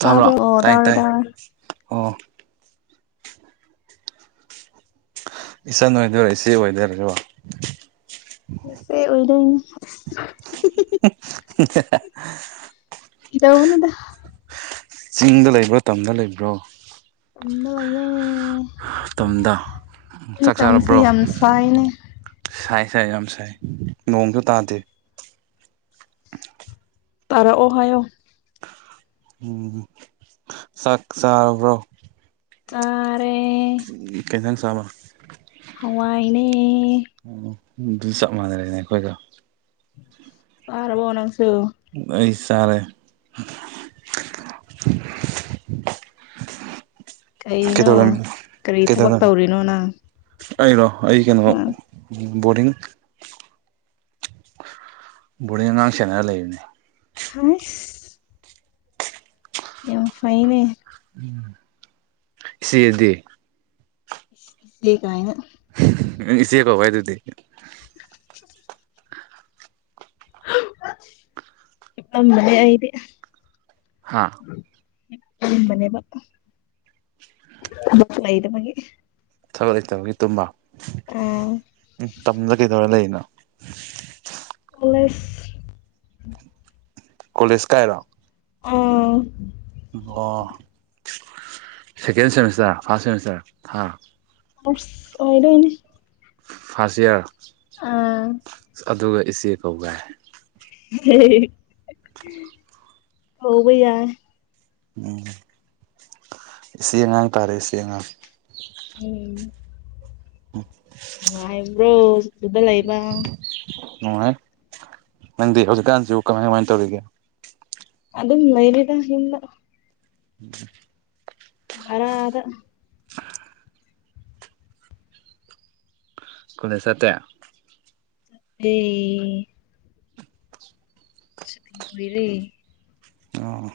ꯇꯥꯕ꯭ꯔꯣ ꯑꯣ ꯇꯥꯏ ꯇꯥꯔꯦ ꯇꯥꯏ ꯇꯥꯔꯦ ꯑꯣ ꯏꯆꯟ ꯑꯣꯏꯗꯣꯏꯔꯥ ꯏꯆꯦ ꯑꯣꯏꯗꯣꯏꯔꯁꯤꯕꯣ ꯅꯆꯦ ꯑꯣꯏꯗꯣꯏꯅꯤ [unintelligible] ꯐꯥꯒꯤꯇꯧꯕꯅꯤꯗ ꯆꯤꯡꯗ ꯂꯩꯕ꯭ꯔꯣ ꯇꯝꯗ ꯂꯩꯕ꯭ꯔꯣ ꯇꯝꯗ ꯂꯩꯏꯌꯦ ꯇꯝꯗ ꯅꯣꯏ ꯆꯥꯛ ꯇꯝꯁꯦ ꯆꯥꯔꯕ꯭ꯔꯣ ꯌꯥꯝ ꯁꯥꯏꯅꯦ ꯁꯥꯏ ꯁꯥꯏ ꯌꯥꯝ ꯁꯥꯏ ꯅꯣꯡꯁꯨ ꯇꯥꯗꯦ ꯇꯥꯔꯛꯑꯣ ꯍꯥꯏꯌꯣ ꯎꯝ ꯆꯥꯛ ꯆꯥꯔꯕ꯭ꯔꯣ ꯆꯥꯔꯦ ꯀꯩ ꯏꯟꯁꯥꯡ ꯆꯥꯕ ꯍꯋꯥꯏꯅꯦ ꯑꯣ ꯑꯗꯨꯗꯤ ꯆꯞ ꯃꯥꯟꯅꯔꯦꯅꯦ ꯑꯩꯈꯣꯏꯒ ꯆꯥꯔꯕꯣ ꯅꯪꯁꯨ ꯑꯩ ꯆꯥꯔꯦ ꯀꯩꯅꯣ ꯀꯩꯗꯧꯔꯝꯃꯤꯅꯣ ꯀꯔꯤ ꯊꯕꯛ ꯇꯧꯔꯤꯅꯣ ꯅꯪ ꯑꯩꯩꯔꯣ ꯑꯩ ꯀꯩꯅꯣ ꯑꯥ ꯕꯣꯔꯗꯤꯡ ꯕꯣꯔꯗꯤꯡ ꯑꯉꯥꯡ ꯁꯦꯟꯅꯔ ꯂꯩꯕꯅꯤ ꯍꯁ ꯌꯥꯝ ꯐꯩꯅꯦ ꯎꯝ ꯏꯆꯦꯗꯤ ꯏꯆꯦ ꯀꯥꯏꯅ ꯅꯪ ꯏꯆꯦ ꯀꯧ ꯍꯥꯏꯗꯨꯗꯤ [inaudible] [unintelligible] ꯑꯩꯗꯤ ꯍꯥꯥ ꯀꯝꯕꯅꯦꯕ ꯂꯩꯗꯕꯒꯤ ꯊꯕꯛ ꯂꯩꯇꯕꯒꯤ ꯇꯨꯝꯕ ꯑꯥ ꯎꯝ ꯇꯝꯗ ꯀꯩꯗꯧꯔ ꯂꯩꯔꯤꯅꯣ ꯀꯣꯂꯦꯖ ꯀꯣꯂꯦꯖ ꯀꯥꯏꯔꯣ ꯑꯣ ꯑꯣ ꯁꯦꯀꯦꯟ ꯁꯦꯃꯤꯁꯇꯔ ꯐꯥꯔꯁ ꯁꯦꯃꯤꯁꯇꯔ ꯍꯥꯥ ꯐꯥꯔꯁ ꯑꯣꯏꯗꯣꯏꯅꯦ ꯐꯥꯔꯁ ꯏꯌꯥꯔ ꯑꯥ ꯑꯗꯨꯒ ꯏꯆꯦ ꯀꯧꯒꯥꯏ [unintelligible] ꯍꯧꯕ ꯌꯥꯏ ꯎꯝ ꯏꯆꯦ ꯑꯉꯥꯡ ꯇꯥꯔꯦ ꯏꯆꯦ ꯑꯉꯥꯡ ꯎꯝ ꯅꯨꯡꯉꯥꯏꯕ꯭ꯔꯣ ꯑꯗꯨꯗ ꯂꯩꯕ ꯅꯨꯡꯉꯥꯏ ꯅꯪꯗꯤ ꯍꯧꯖꯤꯛꯀꯥꯟꯁꯤ ꯀꯃꯥꯏ ꯀꯃꯥꯏꯅ ꯇꯧꯔꯤꯒꯦ ꯑꯗꯨꯝ ꯂꯩꯔꯤꯗ ꯌꯨꯝꯗ [inaudible] ꯚꯔꯥꯗ ꯀꯣꯂꯦꯖ ꯆꯠꯇꯦ ꯗꯤ ꯁꯨꯇꯤ ꯑꯣꯏꯔꯦ ꯑꯣ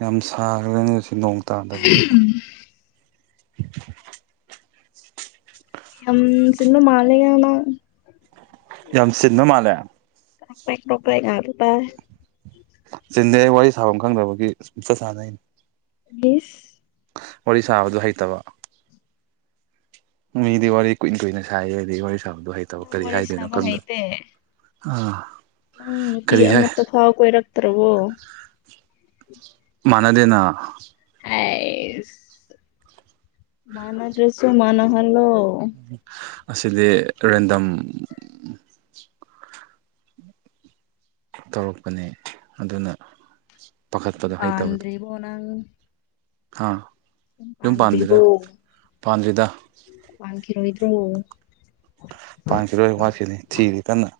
ꯌꯥꯝ ꯁꯥꯈ꯭ꯔꯦꯅꯦ ꯉꯥꯁꯤ ꯅꯣꯡ ꯇꯥꯗꯕꯒꯤ [unintelligible] [inaudible] ꯌꯥꯝ ꯆꯤꯟꯕꯥ ꯃꯥꯂꯦ [unintelligible] ꯌꯥꯝ ꯆꯤꯟꯕ ꯃꯥꯜꯂꯦ [unintelligible] ꯉꯥꯛꯇ ꯇꯥꯔꯦ ꯆꯤꯟꯗꯦ ꯋꯥꯔꯤ ꯁꯥꯐꯝ ꯈꯪꯗꯕꯒꯤ ꯁꯨꯝ ꯆꯠ ꯁꯥꯟꯅꯩꯅꯤ ꯏꯁ ꯋꯥꯔꯤ ꯁꯥꯕꯗꯣ ꯍꯩꯇꯕ ꯃꯤꯗꯤ ꯋꯥꯔꯤ ꯀꯨꯏ ꯀꯨꯏꯅ ꯁꯥꯏꯌꯦ ꯑꯩꯗꯤ ꯋꯥꯔꯤ ꯁꯥꯕꯗꯣ ꯍꯩꯏ ꯇꯧꯕ ꯅꯪ ꯀꯔꯤ ꯋꯥꯔꯤ ꯍꯥꯏꯗꯣꯏꯅꯣ ꯁꯥꯕ ꯈꯪꯗ ꯑꯥ ꯎꯪ ꯅꯨꯄꯤ ꯑꯃꯠꯇ ꯐꯥꯎ ꯀꯣꯏꯔꯛꯇ꯭ꯔꯕꯣ ꯃꯅꯗꯅ ꯑꯦꯁ ꯃꯅꯥ ꯗ꯭ꯔꯁꯨ ꯃꯅꯥ ꯍꯜꯂꯣ ꯑꯁꯤꯗꯤ ꯔꯦꯟꯗꯝ ꯇꯧꯔꯛꯄꯅꯦ ꯑꯗꯨꯅ ꯄꯥꯈꯠꯄꯗꯣ ꯄꯥꯟꯗ꯭ꯔꯤ ꯕꯣ ꯅꯪ ꯍꯥ ꯌꯨꯝ ꯄꯥꯟꯗ꯭ꯔꯤꯕꯣ ꯄꯥꯟꯗꯔꯤꯗ ꯄꯥꯟꯗꯔꯤꯗ ꯋꯥꯟꯈꯤꯔꯣꯏꯗꯔꯣ ꯄꯥꯟꯈꯤꯔꯣꯏ ꯋꯥꯠꯈꯤꯅꯤ ꯊꯤꯔ ꯀꯟꯅ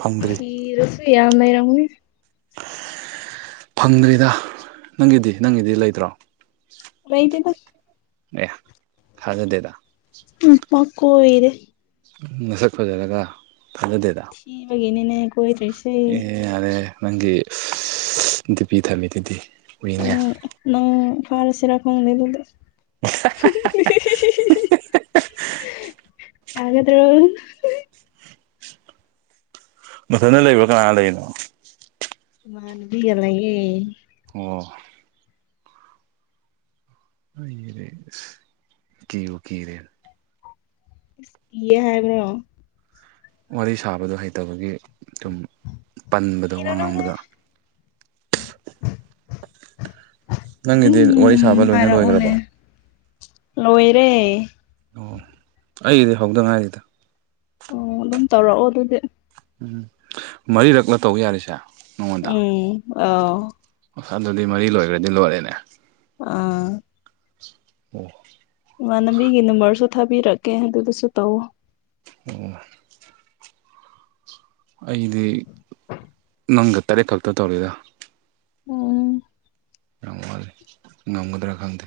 ꯐꯪꯗ꯭ꯔꯤ ꯊꯤꯔꯁꯨꯏ ꯌꯥ ꯂꯩꯔꯝꯅꯤ ꯐꯪꯗ꯭ꯔꯤꯗ ꯅꯪꯒꯤꯗꯤ ꯅꯪꯒꯤꯗꯤ ꯂꯩꯇ꯭ꯔꯣ ꯂꯩꯇꯦ ꯗ ꯑꯦ ꯊꯖꯗꯦꯗ ꯎ ꯄꯀꯣꯏꯔ ꯦ ꯅꯁꯛ ꯐꯖꯔꯒ ꯊꯥꯖꯗꯦꯗ ꯊꯤꯕꯒꯤꯅꯤꯅꯦ ꯀꯣꯏꯗꯔꯁꯦ ꯑꯦ ꯌꯥꯔꯦ ꯅꯪꯒꯤ ꯗꯤꯄꯤ ꯊꯝꯃꯤꯗꯨꯗꯤ ꯅꯪ ꯅꯪ ꯐꯥꯜ ꯁꯤꯔ ꯈꯪꯗ ꯦꯗ ꯌꯥꯒꯗ꯭ꯔꯣ ꯃꯊꯇ ꯂꯩꯕ꯭ꯔꯣ ꯀꯅꯥ ꯂꯩꯔꯤꯅꯣ ꯃꯥꯥꯟꯕꯤ ꯌꯥꯝ ꯂꯩꯌꯦ ꯑꯣ ꯍꯣꯏꯅꯤꯅꯦ ꯀꯔꯦ ꯀꯤꯌꯦ ꯍꯥꯏꯕ꯭ꯔꯣ ꯋꯥꯔꯤ ꯁꯥꯕꯗꯣ ꯍꯩꯇꯕꯒꯤ ꯁꯨꯝ ꯄꯟꯕꯗꯣ ꯋꯥ ꯀꯤꯔꯨꯅꯨꯍꯦ ꯉꯥꯡꯕꯗ ꯅꯪꯒꯤꯗꯤ ꯋꯥꯔꯤ ꯑꯗꯨꯝ ꯁꯥꯕ ꯂꯣꯏꯅ ꯍꯥꯏꯔꯛꯑꯣꯅꯦ ꯂꯣꯏꯒ꯭ꯔꯕꯣ ꯂꯣꯏꯔꯦ ꯑꯣ ꯑꯩꯒꯤꯗꯤ ꯍꯧꯗꯉꯥꯏꯔꯤ ꯑꯣ ꯑꯗꯨꯝ ꯇꯧꯔꯛꯑꯣ ꯑꯗꯨꯗꯤ ꯎꯝ ꯃꯔꯤꯔꯛꯂ ꯇꯧꯕ ꯌꯥꯔꯤꯁꯦ ꯅꯉꯣꯟꯗ ꯎꯝ ꯑ ꯑꯗꯨꯗꯤ ꯃꯔꯤ ꯂꯣꯏꯒꯔꯥꯗꯤ ꯂꯣꯏꯔꯦꯅꯦ ꯑꯥ [inaudible] ꯏꯃꯅꯕꯤꯒꯤ ꯅꯝꯕꯔꯁꯨ ꯊꯥꯕꯤꯔꯛꯀꯦ ꯑꯗꯨꯗꯨꯁꯨ ꯇꯧ [inaudible] ꯑꯩꯗꯤ ꯅꯪꯒ ꯈꯛꯇ ꯇꯧꯔꯤꯗꯣ ꯎꯝ ꯌꯥꯝ ꯋꯥꯂꯦ ꯉꯝꯒꯗ꯭ꯔꯥ ꯈꯪꯗꯦ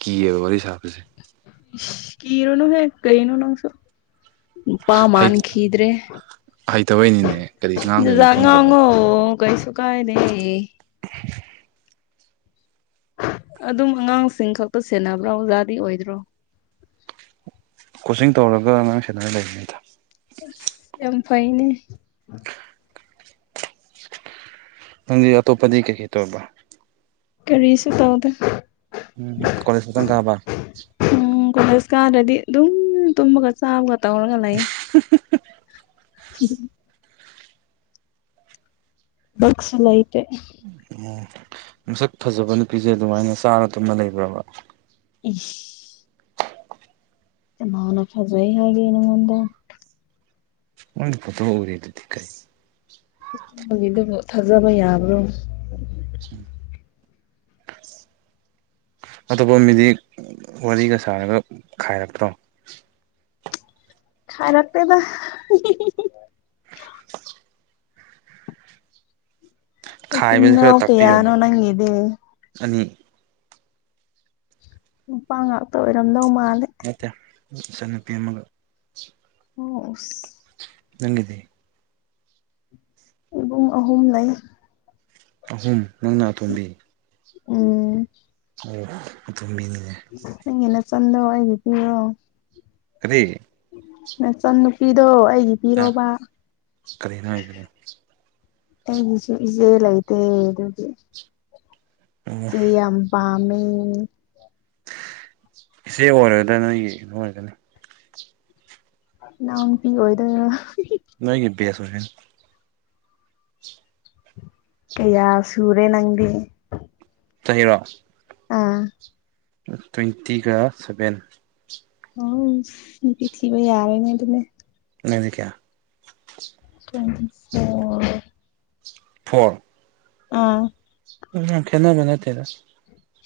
ꯀꯤꯌꯦꯕ ꯋꯥꯔꯤ ꯁꯥꯕꯁꯦ ꯀꯤꯔꯅꯨ ꯍꯦ ꯀꯩꯅꯣ ꯅꯪꯁꯨ ꯅꯨꯄꯥ ꯃꯐꯝ ꯈꯈꯤꯗ ꯔꯦ ꯍꯩꯇꯕꯩꯅꯤꯅꯦ ꯀꯔꯤ ꯉꯥꯡꯗꯣꯏꯅꯣ ꯗꯗꯥ ꯈꯪꯗꯕ ꯉꯥꯉꯣ ꯀꯩꯁꯨ ꯀꯥꯏꯗꯦ ꯑꯗꯨꯝ ꯑꯉꯥꯡꯁꯤꯡ ꯈꯛꯇ ꯁꯦꯟꯅꯕ꯭ꯔꯣ ꯑꯣꯖꯥꯗꯤ ꯑꯣꯏꯗ꯭ꯔꯣ ꯀꯣꯆꯤꯡ ꯇꯧꯔꯒ ꯑꯉꯥꯡ ꯁꯦꯟꯅꯔ ꯂꯩꯔꯤꯅꯤꯗ ꯌꯥꯝ ꯐꯩꯅꯦ ꯅꯪꯗꯤ ꯑꯇꯣꯞꯄꯗꯤ ꯀꯔꯤ ꯇꯧꯕ꯭ꯔ ꯀꯔꯤꯁꯨ ꯇꯧꯗꯦ ꯎꯝ ꯀꯂꯦꯖ ꯈꯤꯇꯛ ꯀꯥꯕ ꯎꯝ ꯀꯂ꯭ꯔꯁꯀꯥꯗꯤ ꯑꯗꯨꯝ ꯇꯨꯝꯃꯥꯒ ꯆꯥꯕꯥ ꯇꯧꯔꯒ ꯂꯩꯌꯦ ꯕꯛꯁꯨ ꯂꯩꯇꯦ ꯎꯝ ꯃꯁꯛ ꯐꯖꯕ ꯅꯨꯄꯤꯁꯦ ꯑꯗꯨꯃꯥꯏꯅ ꯆꯥꯔ ꯇꯨꯝꯃ ꯂꯩꯕ꯭ꯔꯥꯕ ꯎꯝ [unintelligible] ꯃꯥꯅ ꯐꯖꯩ ꯍꯥꯏꯒꯦ ꯅꯪꯑꯣꯟꯗ [unintelligible] ꯎꯔꯤꯗꯨꯕꯨ ꯊꯥꯖꯕ ꯌꯥꯕ꯭ꯔꯣ [inaudible] ꯑꯇꯣꯞꯄ ꯃꯤꯗꯤ ꯋꯥꯔꯤꯒ ꯁꯥꯔꯒ ꯈꯥꯏꯔꯛꯇ꯭ꯔꯣ ꯈꯥꯏꯔꯛ ꯇꯦꯗ ꯑꯣ ꯈꯥꯏꯕꯁꯦ ꯏꯅꯎ ꯀꯌꯥꯅꯣ ꯅꯪꯒꯤꯗꯨꯕꯨ ꯆꯠꯅꯤ ꯎꯄꯥꯥꯉ ꯃꯠꯇ ꯁꯟꯅꯄꯤꯃꯒ ꯑꯣ ꯅꯪꯗꯤ ꯏꯕꯨꯡ ꯑꯍꯨꯝ ꯂꯩ ꯑꯍꯨꯝ ꯅꯪꯅꯇꯣꯝꯕꯤ ꯎꯝ ꯑꯣ ꯑꯗꯨꯝ ꯃꯤꯅꯤꯉꯦ ꯅꯪꯒꯤꯅ ꯆꯟꯗ ꯍꯥꯏꯗꯤ ꯄꯤꯔꯣ ꯀꯔꯤ ꯃꯆꯟ ꯅꯨꯄꯤꯗꯣ ꯑꯩꯒꯤ ꯑ ꯄꯤꯔꯣꯕ ꯀꯔꯤꯅꯣ ꯍꯥꯏꯁꯤꯕꯣ ꯁꯨ ꯏꯖꯦꯂꯥꯏꯇꯦ ꯑꯗꯨꯗꯤ ꯑꯣ ꯁꯤ ꯌꯥꯝ ꯄꯥꯝꯃꯦ ꯏꯆꯦ ꯑꯣꯏꯔꯒꯗꯥ ꯅꯣꯏꯒꯤ ꯀꯣ ꯑꯣꯏꯔꯒꯅꯤ ꯏꯅꯥꯎ ꯅꯨꯄꯤ ꯑꯣꯏꯗꯣꯢꯕ ꯅꯣꯏꯒꯤ ꯕꯦꯁ ꯀꯌꯥ ꯁꯔꯦ ꯅꯪꯗꯤ ꯆꯔꯣ ꯑꯥ ꯇ꯭ꯋꯦꯟꯇꯤꯒ ꯁꯚꯦꯟ ꯍ ꯄꯤ ꯊꯕ ꯌꯥꯔꯦꯅꯦ ꯑꯗꯨ ꯅꯗꯤ ꯀꯌꯥ ꯇ꯭ꯋꯦꯟꯇꯤ ꯐꯣꯔ ꯐꯣꯔ ꯑꯥ ꯎꯝ ꯈꯦꯅꯦꯕꯅꯠꯇꯦꯔ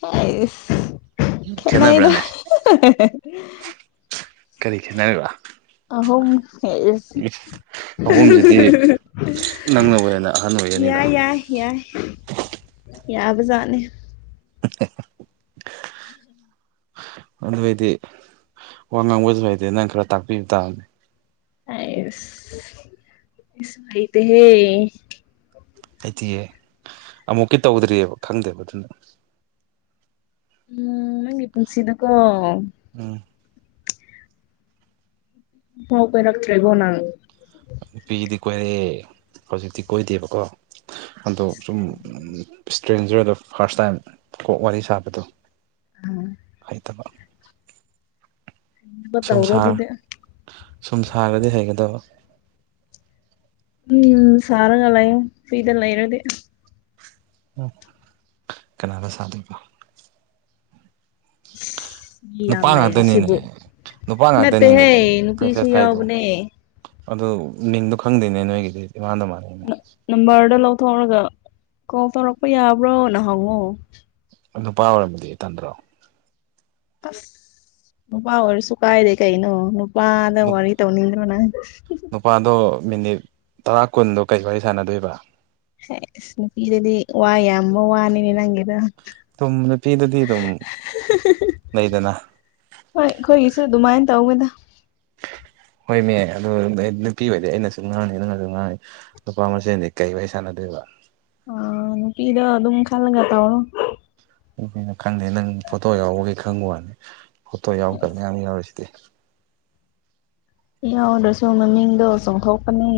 ꯍꯁꯅꯩꯗ ꯈꯦꯠꯅꯕ꯭ꯔꯥꯅꯦ ꯀꯔꯤ ꯈꯦꯠꯅꯔꯤꯕ ꯑꯍꯨꯝ [unintelligible] ꯑꯍꯨꯝꯁꯤꯗꯤ ꯅꯪꯅꯕꯨ ꯍꯦꯅ ꯑꯍꯟ ꯑꯣꯏꯒꯅꯤꯗ ꯌꯥꯏ ꯌꯥꯏ ꯌꯥꯏ ꯌꯥꯕꯖꯥꯅꯦ [unintelligible] ꯑꯗꯨꯏꯗꯤ ꯋꯥ ꯉꯥꯡꯕꯁꯨ ꯍꯥꯏꯗꯤ ꯅꯪ ꯈꯔ ꯇꯥꯛꯄꯤꯕ ꯇꯥꯕꯅꯦ ꯑꯁꯁ ꯋꯥꯔꯤꯏꯇ ꯍꯦ ꯑꯩꯗꯤꯤꯌꯦ ꯑꯃꯨꯛꯀꯤ ꯇꯧꯗ꯭ꯔꯤꯑꯕ ꯈꯪꯗꯦꯕ ꯑꯗꯨꯅ ꯎꯝ ꯅꯪꯒꯤ ꯄꯨꯟꯁꯤꯅꯀꯣ ꯎꯝ ꯍꯄꯣꯏꯔ ꯇ꯭ꯔꯦꯒꯣꯅꯪ ꯅꯨꯄꯤꯒꯤꯗꯤ ꯀꯣꯏꯔꯛꯑꯦ ꯍꯧꯖꯤꯛꯇꯤ ꯀꯣꯏꯗꯦꯕꯀꯣ ꯑꯗꯣ ꯏꯁ ꯁꯨꯝ ꯀꯔꯤꯅꯣꯕ ꯏꯁꯇ꯭ꯔꯦꯡꯖꯔꯗꯣ ꯐꯥꯔꯁ ꯇꯥꯏꯝ ꯀꯣꯛ ꯋꯥꯔꯤ ꯁꯥꯕꯗꯣ ꯍꯩꯇꯕ ꯁꯨꯝ ꯇꯧꯔꯣ ꯁꯥꯔ ꯑꯗꯨꯗꯤ ꯁꯨꯝ ꯁꯥꯔꯒꯗꯤ ꯍꯩꯒꯗꯕ ꯎꯝ ꯁꯔꯥꯒ ꯂꯩ ꯐꯤꯗ ꯂꯩꯔꯗꯤ ꯎ ꯀꯅꯥꯅ ꯁꯥꯗꯣꯏꯕꯣ [unintelligible] ꯃꯤ ꯌꯥꯝ ꯅꯨꯄꯥ ꯉꯥꯛꯇꯅꯤꯅꯦ ꯂꯩꯔꯤꯁꯤꯕꯨ ꯅꯨꯄꯥ ꯉꯥꯛꯇꯅꯤꯅꯦ ꯅꯠꯇꯦꯍꯦ ꯃꯦꯁꯦꯁ ꯅꯨꯄꯤꯁꯨ ꯊꯥꯏꯗꯣ ꯌꯥꯎꯕꯅꯦ ꯑꯗꯨ ꯃꯤꯡꯗꯣ ꯈꯪꯗꯦꯅꯦ ꯅꯣꯏꯒꯤꯗꯤ ꯏꯃꯥꯟꯗ ꯃꯥꯟꯅꯩꯅꯦ ꯅꯝꯕꯔꯗ ꯂꯧꯊꯣꯛꯑꯒ ꯀꯣꯜ ꯇꯧꯔꯛꯄ ꯌꯥꯕ꯭ꯔꯣꯅ ꯍꯪꯉꯣ ꯅꯨꯄꯥ ꯑꯣꯏꯔꯝꯝꯕꯗꯤ ꯏꯇꯟꯗ꯭ꯔꯣ ꯑꯁ ꯅꯨꯄꯥ ꯑꯣꯏꯔꯁꯨ ꯀꯥꯏꯗꯦ ꯀꯩꯅꯣ ꯋꯥꯗ ꯋꯥꯔꯤ ꯇꯧꯅꯤꯡꯗ꯭ꯔꯣꯅꯪ ꯅꯨꯄꯥꯗꯣ ꯃꯤꯅꯤꯠ ꯇꯔꯥ ꯀꯨꯟꯗꯣ ꯀꯩ ꯋꯥꯔꯤ ꯁꯥꯟꯅꯗꯣꯏꯕ ꯑꯦ ꯏꯁ ꯅꯨꯄꯤꯗꯗꯤ ꯋꯥꯏ ꯌꯥꯕ ꯋꯥꯅꯤꯅꯦ ꯅꯪꯒꯤꯗꯣ ꯑꯗꯨꯝ ꯅꯨꯄꯤꯗꯗꯤ ꯑꯗꯨꯝ ꯂꯩꯗꯅ ꯍꯣꯏ ꯑꯩꯈꯣꯏꯒꯤꯁꯨ ꯑꯗꯨꯃꯥꯏꯅ ꯇꯧꯒꯦꯗ ꯍꯣꯏꯅꯦ ꯑꯗꯨ ꯅꯨꯄꯤ ꯑꯣꯏꯗꯤ ꯑꯩꯅꯁꯨ ꯉꯥꯡꯅꯤ ꯅꯪꯅꯁꯨ ꯉꯥꯡꯅꯤ ꯅꯨꯨꯄꯥ ꯃꯁꯦꯜꯗꯤ ꯀꯩ ꯋꯥꯔꯤ ꯁꯥꯟꯅꯗꯣꯏꯕ ꯑ ꯄꯤꯗ ꯑꯗꯨꯝ ꯈꯜꯂꯒ ꯇꯧꯣ ꯑꯗꯨꯅ ꯈꯪꯗꯦ ꯅꯪ ꯐꯣꯇꯣ ꯌꯥꯎꯕꯒꯤ ꯈꯪꯕ ꯋꯥꯅꯤ ꯐꯣꯇꯣ ꯌꯥꯎꯗꯕ ꯃꯌꯥꯝ ꯌꯥꯎꯔꯤꯁꯤꯗꯤ ꯌꯥꯎꯗ꯭ꯔꯁꯨ ꯃꯃꯤꯡꯗꯣ ꯆꯣꯡꯊꯣꯛꯄꯅꯦ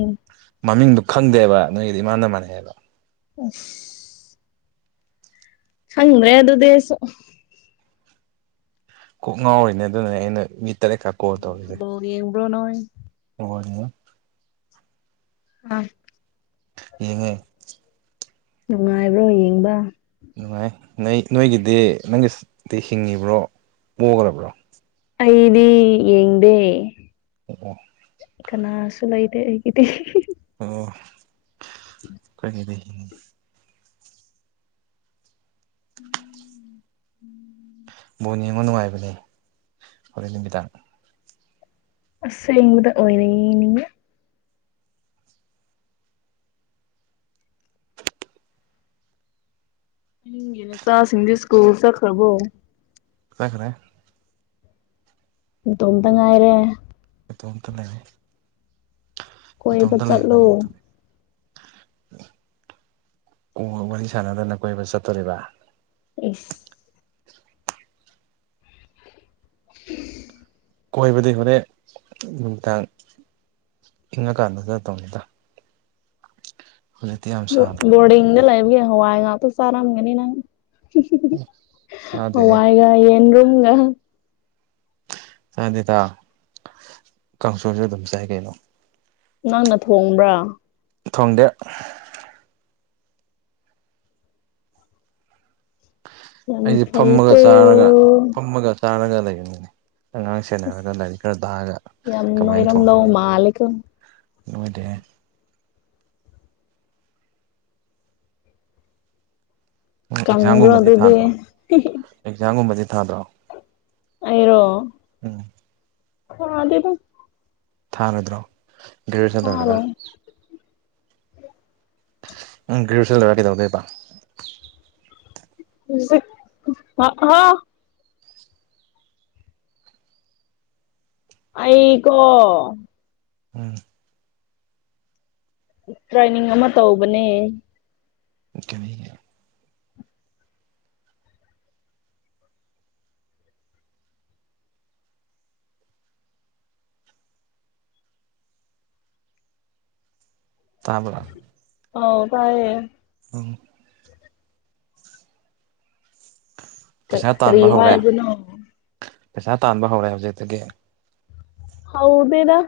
ꯃꯃꯤꯡꯗꯨꯣ ꯈꯪꯗꯦꯕ ꯅꯣꯏꯒꯤꯗꯤ ꯏꯥꯟꯅ ꯃꯥꯟꯅꯩꯑꯕ [unintelligible] ꯍꯗ꯭ꯔꯦ ꯑꯗꯨꯗꯤ ꯑꯩꯁꯨ ꯀꯣꯛ ꯉꯥꯎꯔꯤꯅꯦ ꯑꯗꯨꯅ ꯑꯩꯅ ꯃꯤꯠ ꯇꯔꯦꯠ ꯀꯥ ꯕꯣꯜ ꯌꯦꯡꯕ꯭ꯔꯣ ꯅꯣꯏ [unintelligible] ꯑ ꯍꯉꯣꯏ ꯅꯨꯡꯉꯥꯏꯕ꯭ꯔꯣ ꯌꯦꯡꯕ ꯅꯨꯡꯉꯥꯏ ꯅꯣꯏ ꯅꯣꯏꯒꯤꯗꯤ ꯅꯪꯒꯤꯗꯤ ꯍꯤꯡꯉꯤꯕ꯭ꯔꯣ ꯄꯣꯛꯈꯕ꯭ꯔꯣ ꯑꯩꯗꯤ ꯌꯦꯡꯗꯦ ꯑꯣ ꯀꯅꯥꯁꯨꯂ ꯏꯗ ꯍꯒꯗꯤ ꯑꯣ ꯀꯔꯤꯒꯤ ꯎꯝ ꯎꯝ ꯕꯣ ꯌꯦꯉꯨ ꯅꯨꯡꯉꯥꯏꯕꯅꯦ ꯍꯣꯔꯦꯟ ꯅꯨꯃꯤꯗꯥꯡ ꯑꯁ ꯏꯕꯗ ꯑꯣꯏꯅꯅꯤ ꯏꯒꯤꯅꯆꯥꯁꯤꯡꯁ ꯁ꯭ꯀꯨꯜ ꯆꯠꯈ꯭ꯔꯕꯣ ꯆꯈ꯭ꯔꯦ ꯏꯇꯣꯝ ꯇ ꯉꯥꯏꯔꯦ ꯀꯇꯣ ꯑꯝꯇ ꯂꯩꯅꯦ ꯀꯣꯏꯕ ꯆꯠꯂꯣ [unintelligible] ꯋꯥꯔꯤ ꯁꯥꯟꯅꯗꯅ ꯀꯣꯏꯕ ꯆꯠꯇꯣꯔꯤꯕ ꯏ [unintelligible] ꯀꯣꯏꯕꯗꯤ ꯍꯣꯔꯦꯟ ꯅꯨꯅꯨꯡꯗꯥꯡ ꯏꯪꯉꯀꯥꯟꯗ ꯈ ꯇꯧꯅꯤꯗ ꯍꯧꯖꯤꯛꯇꯤ ꯌꯥꯝ ꯁꯥꯗ꯭ꯔꯣ ꯕꯣꯔꯗꯤꯡꯗ ꯂꯩꯕꯒꯤ ꯍꯋꯥꯏ ꯉꯥꯛꯇ ꯆꯥꯔꯝꯒꯅꯤ ꯅꯪ ꯍ ꯆꯥꯗꯦꯍꯦ ꯋꯥꯥꯏꯒ ꯌꯦꯔꯨꯝꯒ ꯆꯗꯦꯗ ꯀꯥꯡꯁꯣꯢꯁꯨ ꯑꯗꯨꯝ ꯆꯥꯏ ꯀꯩꯅꯣ ꯅꯪꯅ ꯊꯣꯡꯕ꯭ꯔꯥ ꯊꯣꯡꯗꯦ ꯌꯥꯝ ꯑꯩꯁꯦ ꯐꯝꯃꯒ ꯐꯩꯀꯣ ꯆꯥꯔꯒ ꯐꯝꯃꯒ ꯆꯥꯔꯒ ꯂꯩꯕꯅꯤꯅꯦ ꯑꯉꯥꯡ ꯁꯦꯟꯅꯔꯒ ꯑꯁ ꯂꯥꯏꯔꯤꯛ ꯈꯔ ꯇꯥꯛꯑꯒ ꯌꯥꯝ ꯀꯃꯥꯏꯅ ꯅꯣꯏꯔꯝꯗꯧ ꯊꯣꯡꯒꯅꯤ ꯃꯥꯜꯂꯦꯀꯣ ꯅꯣꯏꯗꯦ ꯀꯪꯕ꯭ꯔꯣ ꯑꯦꯛꯖꯥꯝꯒꯨꯝꯕꯗꯤ ꯑꯗꯨꯗꯤ ꯊꯥꯗ꯭ꯔꯣ ꯑꯦꯛꯖꯥꯝꯒꯨꯝꯕꯗꯤ ꯊꯥꯗ꯭ꯔꯣ ꯎꯝ ꯈꯥꯗꯦꯕ ꯊꯥꯔꯣꯏꯗ꯭ꯔꯣ ꯒ꯭ꯔꯦꯖꯨꯋꯦꯁꯟ ꯇꯔꯒ ꯊꯥꯔꯦ ꯎꯝ ꯒ꯭ꯔꯦꯖꯨꯑꯁꯟꯂꯣꯔꯒ ꯀꯩꯗꯗꯦꯕ [unintelligible] ꯑꯩ ꯀꯣ ꯎꯝ ꯇ꯭ꯔꯦꯅꯤꯡ ꯑꯃ ꯇꯧꯕꯅꯦ ꯀꯔꯤꯒꯤ ꯇꯥꯕ꯭ꯔ ꯑ ꯇꯥꯏꯌꯦ ꯎꯝ ꯄꯩꯁꯥ ꯀꯔꯤ ꯇꯥꯟꯕ ꯍꯧꯔꯦ ꯍꯥꯏꯕꯅꯣ ꯄꯩꯁꯥ ꯇꯥꯟꯕ ꯍꯧꯔꯦ ꯍꯧꯖꯤꯛꯇꯒꯤ ꯍꯧꯗꯦꯗ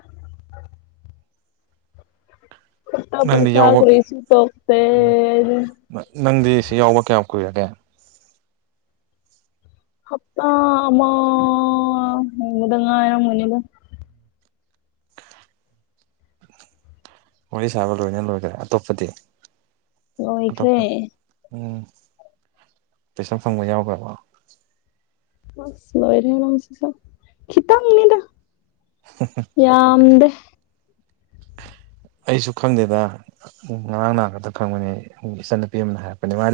ꯈꯠꯇ ꯅꯪꯗꯤ ꯄꯩꯁꯥ ꯌꯥꯎꯕ ꯀ꯭ꯔꯔꯤꯁꯤ ꯇꯇꯦ ꯎꯝ ꯅꯪꯗꯤ ꯁꯤ ꯌꯥꯎꯕ ꯀꯌꯥꯝ ꯀꯨꯏꯔꯒꯦ ꯍꯞꯇꯥ ꯑꯃ ꯒꯨꯝꯕꯗ ꯉꯥꯏꯔ ꯃꯅꯤꯗ ꯋꯥꯔꯤ ꯁꯥꯕ ꯂꯣꯏꯅ ꯂꯣꯏꯈ꯭ꯔꯦ ꯑꯇꯣꯞꯄꯗꯤ ꯂꯣꯏꯈ꯭ꯔꯦ ꯑꯇꯣꯞꯄ ꯎꯝ ꯄꯩꯁꯪ ꯐꯪꯕ ꯌꯥꯎꯒ꯭ꯔꯕꯣ ꯑꯁ ꯂꯣꯏꯔꯦꯅ ꯁꯤꯁꯨꯈꯤꯇ ꯃꯅꯤꯗ ꯍꯝ ꯍꯝ ꯌꯥꯝꯗꯦ ꯑꯩꯁꯨ ꯈꯪꯗꯦꯗ ꯉꯔꯥꯡ ꯅꯍ ꯈꯛꯇ ꯈꯪꯕꯅꯦ ꯏꯆꯟꯅꯨꯄꯤ ꯑꯃꯅ ꯍꯥꯏꯔꯛꯄꯅꯦ ꯃꯥꯗꯤ